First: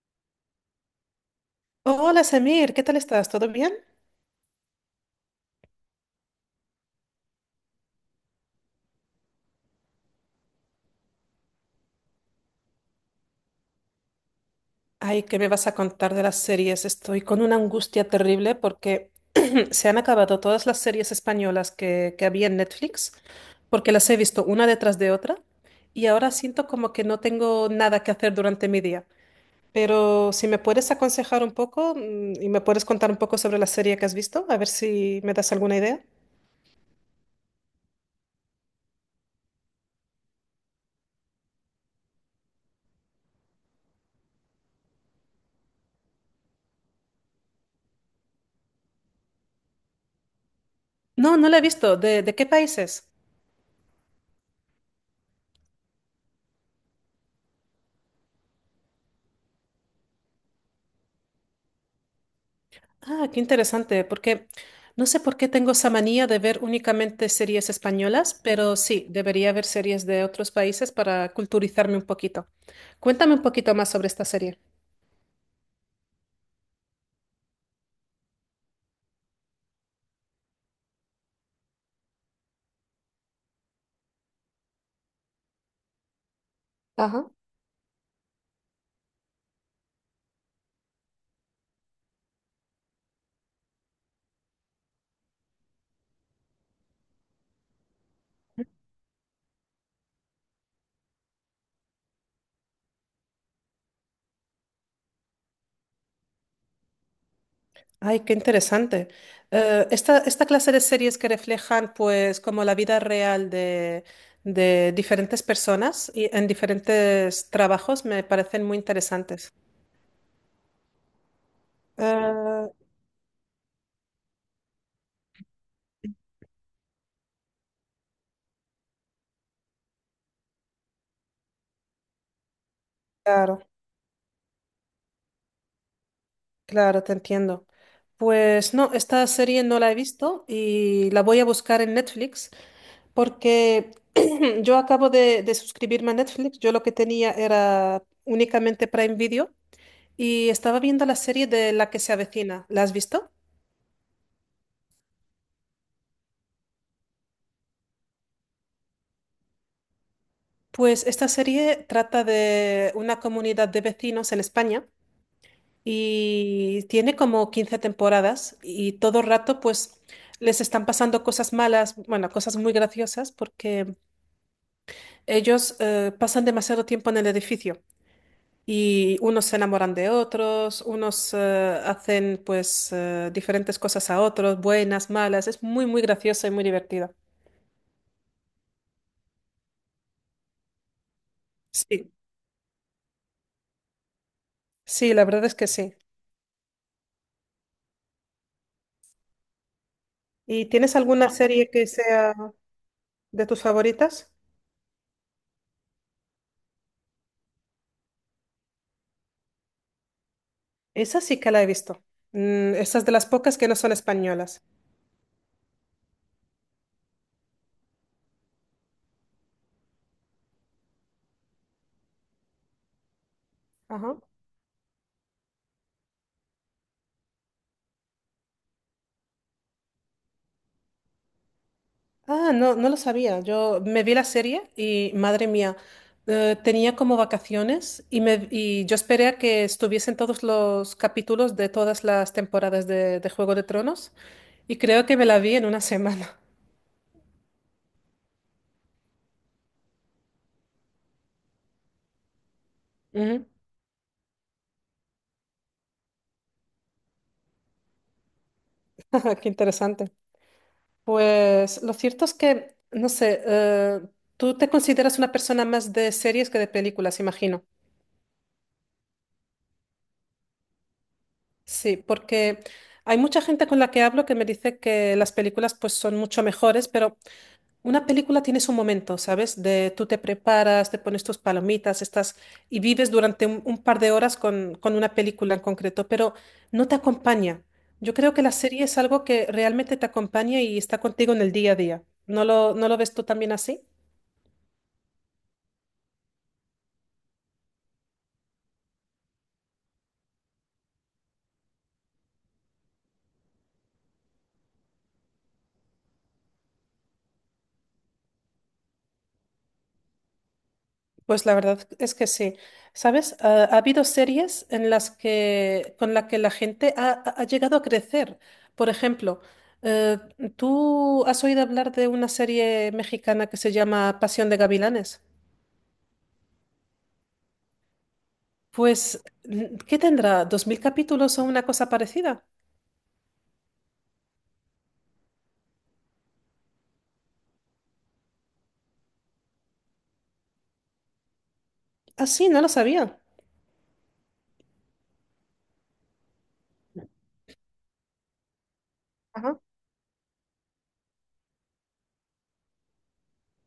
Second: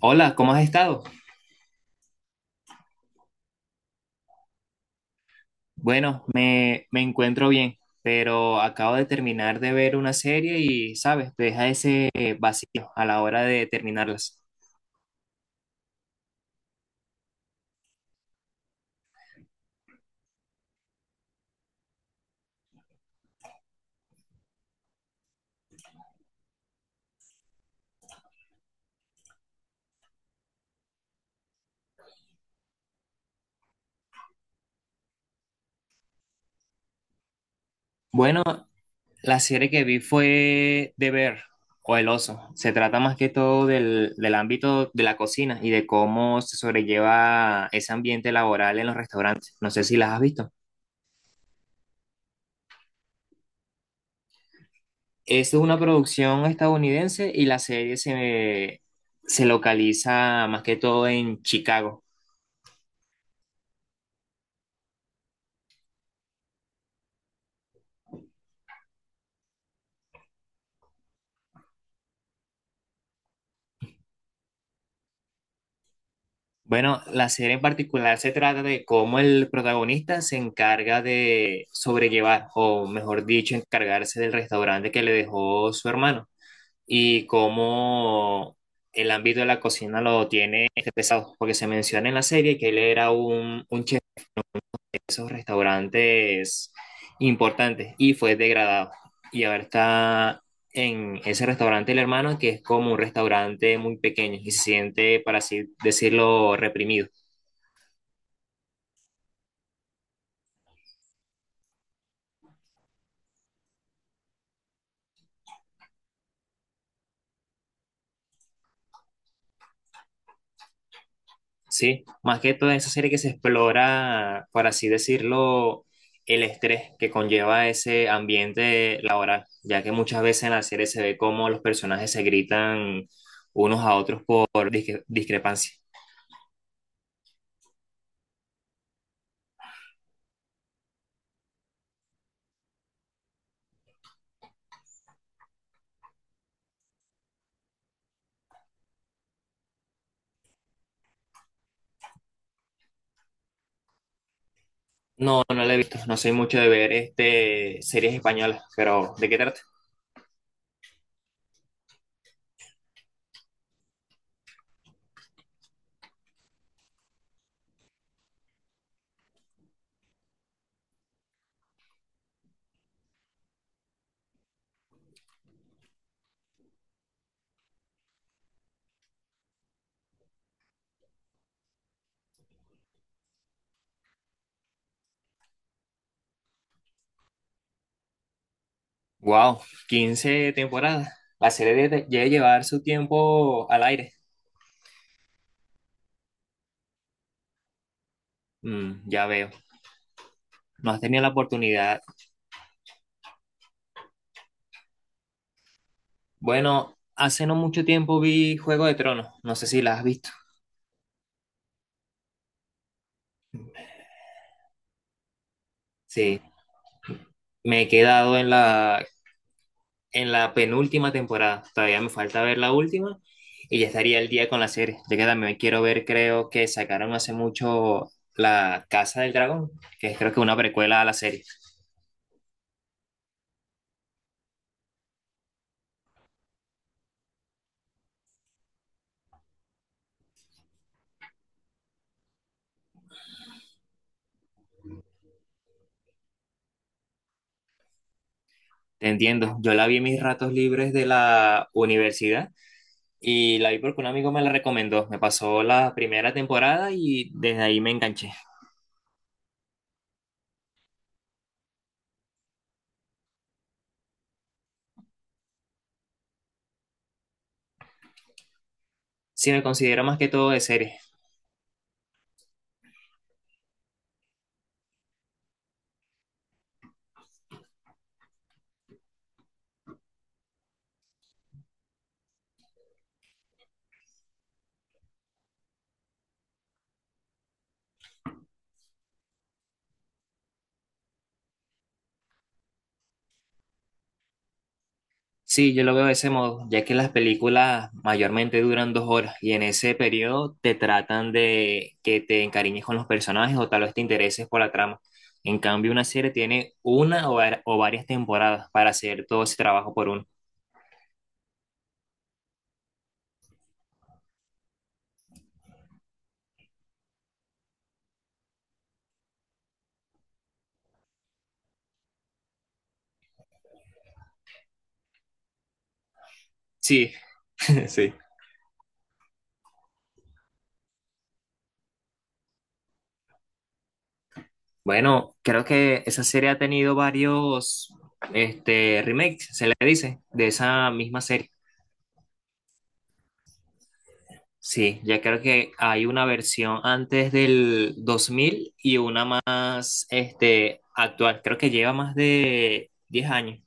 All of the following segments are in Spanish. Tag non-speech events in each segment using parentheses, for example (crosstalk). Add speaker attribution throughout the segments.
Speaker 1: Hola, ¿cómo has estado?
Speaker 2: Hola Samir, ¿qué tal estás? ¿Todo bien?
Speaker 1: Bueno, me encuentro bien, pero acabo de terminar de ver una serie y, ¿sabes? Te deja ese vacío a la hora de terminarlas.
Speaker 2: Ay, ¿qué me vas a contar de las series? Estoy con una angustia terrible porque (clears throat) se han acabado todas las series españolas que había en Netflix, porque las he visto una detrás de otra y ahora siento como que no tengo nada que hacer durante mi día. Pero si me puedes aconsejar un poco y me puedes contar un poco sobre la serie que has visto, a ver si me das alguna idea.
Speaker 1: Bueno, la serie que vi fue The Bear o El Oso. Se trata más que todo del ámbito de la cocina y de cómo se sobrelleva ese ambiente laboral en los restaurantes. No sé si las has visto.
Speaker 2: No, no la he visto. ¿De qué países?
Speaker 1: Es una producción estadounidense y la serie se localiza más que todo en Chicago.
Speaker 2: Ah, qué interesante, porque no sé por qué tengo esa manía de ver únicamente series españolas, pero sí, debería ver series de otros países para culturizarme un poquito. Cuéntame un poquito más sobre esta serie.
Speaker 1: Bueno, la serie en particular se trata de cómo el protagonista se encarga de sobrellevar, o mejor dicho, encargarse del restaurante que le dejó su hermano y
Speaker 2: Ajá.
Speaker 1: cómo el ámbito de la cocina lo tiene este pesado, porque se menciona en la serie que él era un chef de esos restaurantes importantes y fue degradado. Y ahora está en ese restaurante el hermano, que es como un restaurante muy pequeño y se siente, para así decirlo, reprimido.
Speaker 2: Ay, qué interesante. Esta clase de series que reflejan, pues, como la vida real de diferentes personas y en diferentes trabajos me parecen muy interesantes.
Speaker 1: Sí,
Speaker 2: Sí.
Speaker 1: más que toda esa serie que se explora, por así decirlo, el estrés que conlleva ese ambiente laboral, ya que muchas veces en la serie se ve cómo los personajes se gritan
Speaker 2: Claro.
Speaker 1: unos a otros por discrepancia.
Speaker 2: Claro, te entiendo. Pues no, esta serie no la he visto y la voy a buscar en Netflix porque (clears throat) yo acabo de suscribirme a Netflix. Yo lo que tenía era únicamente Prime Video y estaba viendo la serie de La que se avecina. ¿La has visto?
Speaker 1: No, no la he visto, no soy mucho de ver series españolas, pero ¿de qué trata?
Speaker 2: Pues esta serie trata de una comunidad de vecinos en España y tiene como 15 temporadas y todo el rato pues les están pasando cosas malas, bueno, cosas muy graciosas porque ellos pasan demasiado tiempo en el edificio y unos se enamoran de otros, unos hacen pues diferentes cosas a otros, buenas, malas. Es muy, muy graciosa y muy divertida.
Speaker 1: Wow, 15 temporadas. La serie
Speaker 2: Sí,
Speaker 1: debe llevar su tiempo al aire.
Speaker 2: sí, la verdad es que sí.
Speaker 1: Mm, ya veo.
Speaker 2: ¿Y
Speaker 1: No
Speaker 2: tienes
Speaker 1: has tenido la
Speaker 2: alguna serie que
Speaker 1: oportunidad.
Speaker 2: sea de tus favoritas?
Speaker 1: Bueno, hace no mucho tiempo vi Juego de Tronos, no sé si la has visto.
Speaker 2: Esa sí que la he visto. Mm, esa es de las pocas que no son españolas.
Speaker 1: Sí, me he quedado en la penúltima temporada, todavía me falta ver la última y ya
Speaker 2: Ajá.
Speaker 1: estaría el día con la serie. Ya que también quiero ver, creo que sacaron hace mucho La Casa del Dragón, que es creo que una precuela a la serie.
Speaker 2: Ah, no, no lo sabía. Yo me vi la serie y, madre mía, tenía como vacaciones y, me, y yo esperé a que estuviesen todos los capítulos de todas las temporadas de Juego de Tronos y creo que me la vi en una semana.
Speaker 1: Te entiendo, yo la vi en mis ratos libres de la universidad
Speaker 2: Ujú.
Speaker 1: y la vi porque un amigo me la recomendó. Me pasó la primera temporada y desde ahí me enganché.
Speaker 2: (laughs) Qué interesante. Pues lo cierto es que, no sé, tú te consideras una persona más de series que de películas, imagino.
Speaker 1: Sí, me considero más que todo de serie.
Speaker 2: Sí, porque hay mucha gente con la que hablo que me dice que las películas pues son mucho mejores, pero... Una película tiene su momento, ¿sabes? De tú te preparas, te pones tus palomitas, estás y vives durante un par de horas con una película en concreto, pero no te acompaña. Yo creo que la serie es algo que realmente te acompaña y está contigo en el día a día. ¿No lo ves tú también así?
Speaker 1: Sí, yo lo veo de ese modo, ya que las películas mayormente duran 2 horas y en ese periodo te tratan de que te encariñes con los personajes o tal vez te intereses por la trama. En cambio, una serie tiene una o, o varias temporadas para hacer todo ese trabajo por uno.
Speaker 2: Pues la verdad es que sí. ¿Sabes? Ha habido series en las que, con las que la gente ha llegado a crecer. Por ejemplo, eh, ¿tú has oído hablar de una serie mexicana que se llama Pasión de Gavilanes?
Speaker 1: Sí, (laughs) sí.
Speaker 2: Pues, ¿qué tendrá? ¿2000 capítulos o una cosa parecida?
Speaker 1: Bueno, creo que esa serie ha tenido varios remakes, se le dice, de esa misma serie.
Speaker 2: Ah, sí, no lo sabía.
Speaker 1: Sí, ya creo que hay una versión antes del 2000 y una
Speaker 2: Ajá.
Speaker 1: más actual. Creo que lleva más de 10 años.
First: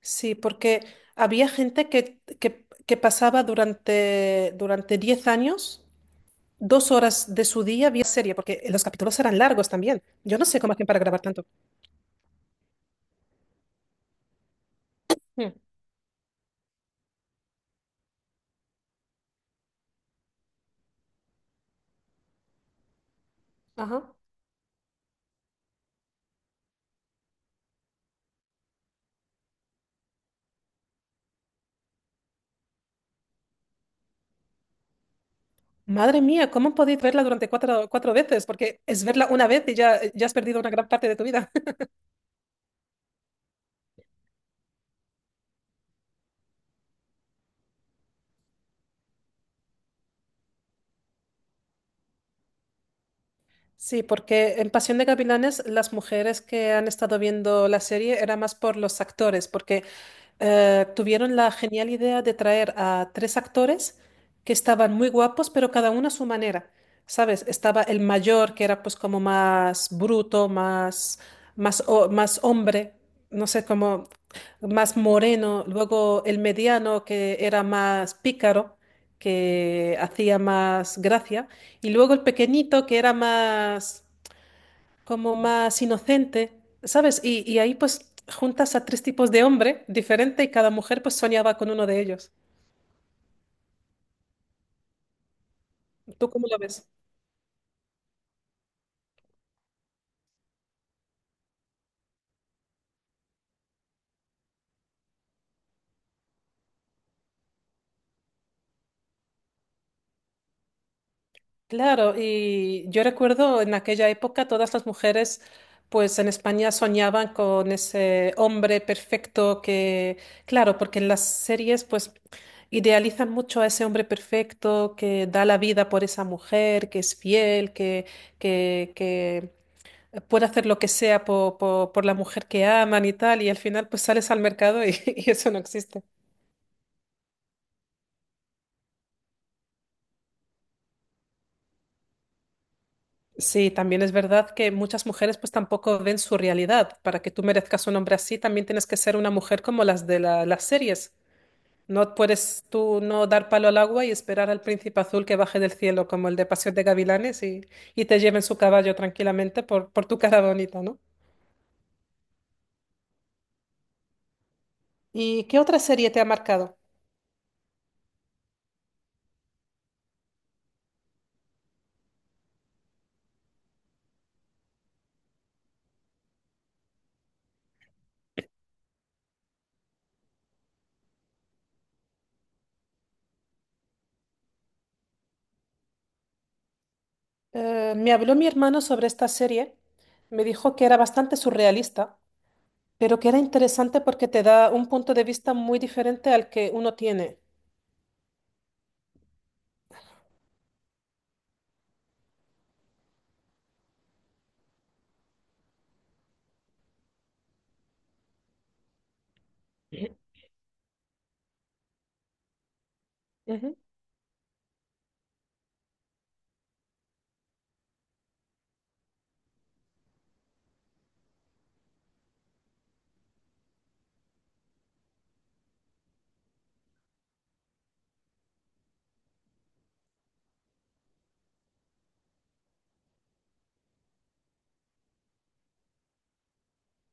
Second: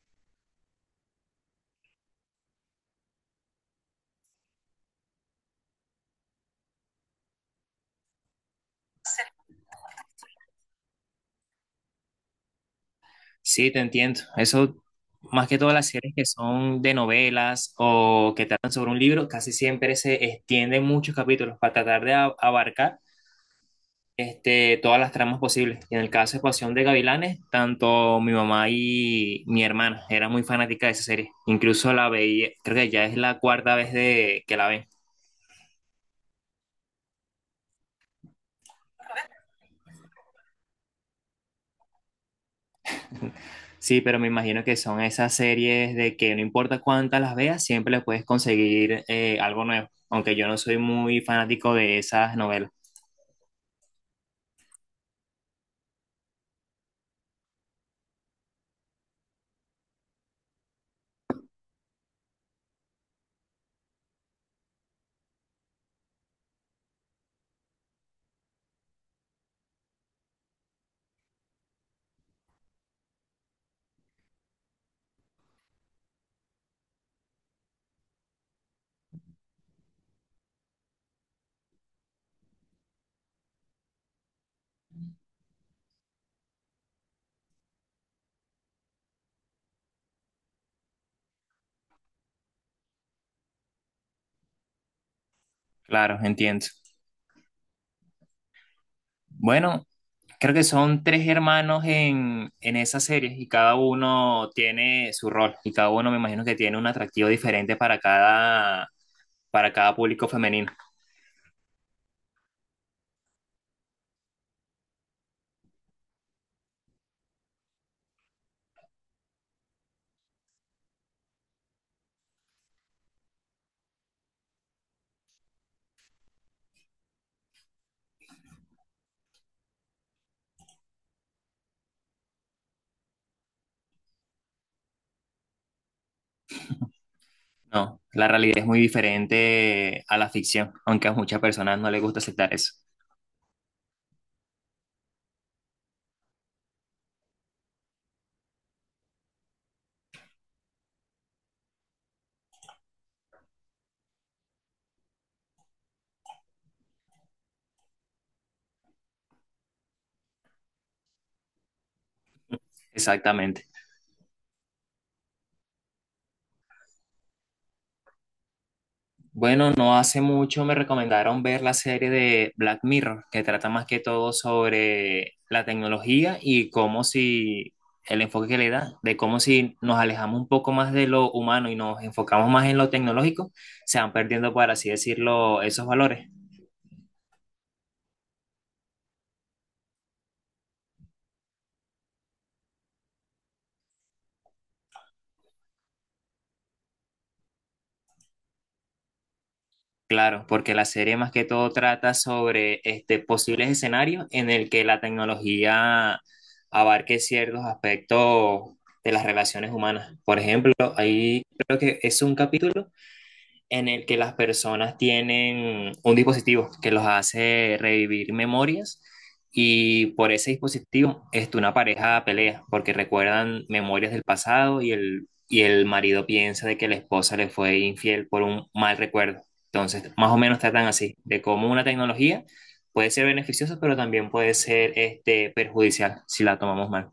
Speaker 2: Sí, porque había gente que pasaba durante, durante 10 años. 2 horas de su día vía serie, porque los capítulos eran largos también. Yo no sé cómo hacían para grabar tanto.
Speaker 1: Sí, te entiendo. Eso, más
Speaker 2: Mm.
Speaker 1: que todas las series que son de novelas o que tratan sobre un libro, casi siempre se extienden muchos capítulos para tratar de abarcar
Speaker 2: Ajá.
Speaker 1: todas las tramas posibles. Y en el caso de Pasión de Gavilanes, tanto mi mamá y mi hermana eran muy fanáticas de esa serie. Incluso la veía, creo que ya es la cuarta vez que la ven.
Speaker 2: Madre mía, ¿cómo podéis verla durante cuatro veces? Porque es verla una vez y ya, ya has perdido una gran parte de tu vida. (laughs)
Speaker 1: Sí, pero me imagino que son esas series de que no importa cuántas las veas, siempre le puedes conseguir algo nuevo, aunque yo no soy muy fanático de esas novelas.
Speaker 2: Sí, porque en Pasión de Gavilanes las mujeres que han estado viendo la serie era más por los actores, porque tuvieron la genial idea de traer a 3 actores que estaban muy guapos, pero cada uno a su manera. ¿Sabes? Estaba el mayor, que era pues como más bruto, más, más hombre, no sé, como más moreno. Luego el mediano, que era más pícaro, que hacía más gracia. Y luego el pequeñito, que era más como más inocente, ¿sabes? Y ahí pues juntas a 3 tipos de hombre diferente y cada mujer pues soñaba con uno de ellos.
Speaker 1: Claro,
Speaker 2: ¿Tú cómo lo
Speaker 1: entiendo.
Speaker 2: ves?
Speaker 1: Bueno, creo que son tres hermanos en esas series y cada uno tiene su rol y cada uno me imagino que tiene un atractivo diferente para cada público femenino.
Speaker 2: Claro, y yo recuerdo en aquella época todas las mujeres pues en España soñaban con ese hombre perfecto que, claro, porque en las series pues idealizan mucho a ese hombre perfecto que da la vida por esa mujer, que es fiel, que, que puede hacer lo que sea por la mujer que aman y tal, y al final pues sales al mercado y, (laughs) y eso no existe.
Speaker 1: No, la realidad es muy diferente a la ficción, aunque a muchas personas no les gusta aceptar eso.
Speaker 2: Sí, también es verdad que muchas mujeres pues tampoco ven su realidad. Para que tú merezcas un hombre así, también tienes que ser una mujer como las las series. No puedes tú no dar palo al agua y esperar al príncipe azul que baje del cielo como el de Pasión de Gavilanes y te lleven su caballo tranquilamente por tu cara bonita, ¿no?
Speaker 1: Exactamente.
Speaker 2: ¿Y qué otra serie te ha marcado?
Speaker 1: Bueno, no hace mucho me recomendaron ver la serie de Black Mirror, que trata más que todo sobre la tecnología y cómo si el enfoque que le da, de cómo si nos alejamos un poco más de lo humano y nos enfocamos más en lo tecnológico, se van perdiendo, por así decirlo, esos valores.
Speaker 2: Me habló mi hermano sobre esta serie, me dijo que era bastante surrealista, pero que era interesante porque te da un punto de vista muy diferente al que uno tiene.
Speaker 1: Claro, porque la serie más que todo trata sobre posibles escenarios en el que la tecnología abarque ciertos aspectos de las relaciones humanas. Por ejemplo, ahí creo que es un capítulo
Speaker 2: Ujú.
Speaker 1: en el que las personas tienen un dispositivo que los hace revivir memorias y por ese dispositivo una pareja pelea porque recuerdan memorias del pasado y el marido piensa de que la esposa le fue infiel por un mal recuerdo. Entonces, más o menos tratan así, de cómo una tecnología puede ser beneficiosa, pero también puede ser perjudicial si la tomamos mal.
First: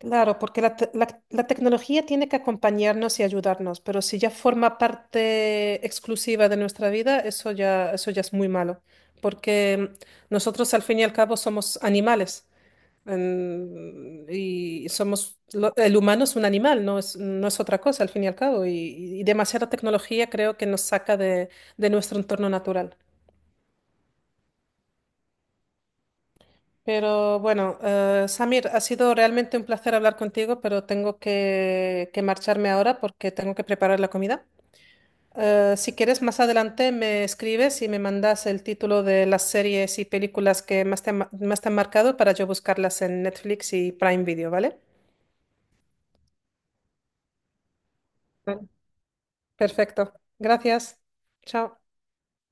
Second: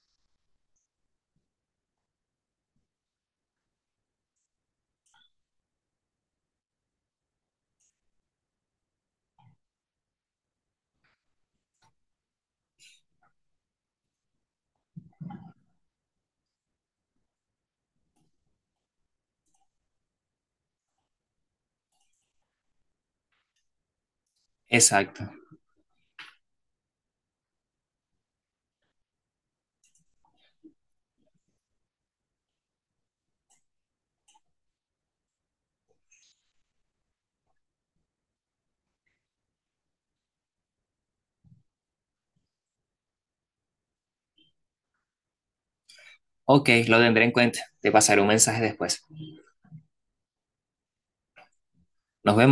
Speaker 2: Claro, porque la tecnología tiene que acompañarnos y ayudarnos, pero si ya forma parte exclusiva de nuestra vida, eso ya es muy malo, porque nosotros al fin y al cabo somos animales. Y somos, el humano es un animal, no es, no es otra cosa al fin y al cabo. Y demasiada tecnología creo que nos saca de nuestro entorno natural.
Speaker 1: Exacto.
Speaker 2: Pero bueno, Samir, ha sido realmente un placer hablar contigo, pero tengo que marcharme ahora porque tengo que preparar la comida. Si quieres, más adelante me escribes y me mandas el título de las series y películas que más más te han marcado para yo buscarlas en Netflix y Prime Video, ¿vale?
Speaker 1: Ok, lo tendré en cuenta. Te pasaré un mensaje después.
Speaker 2: Perfecto. Gracias. Chao.
Speaker 1: Nos vemos.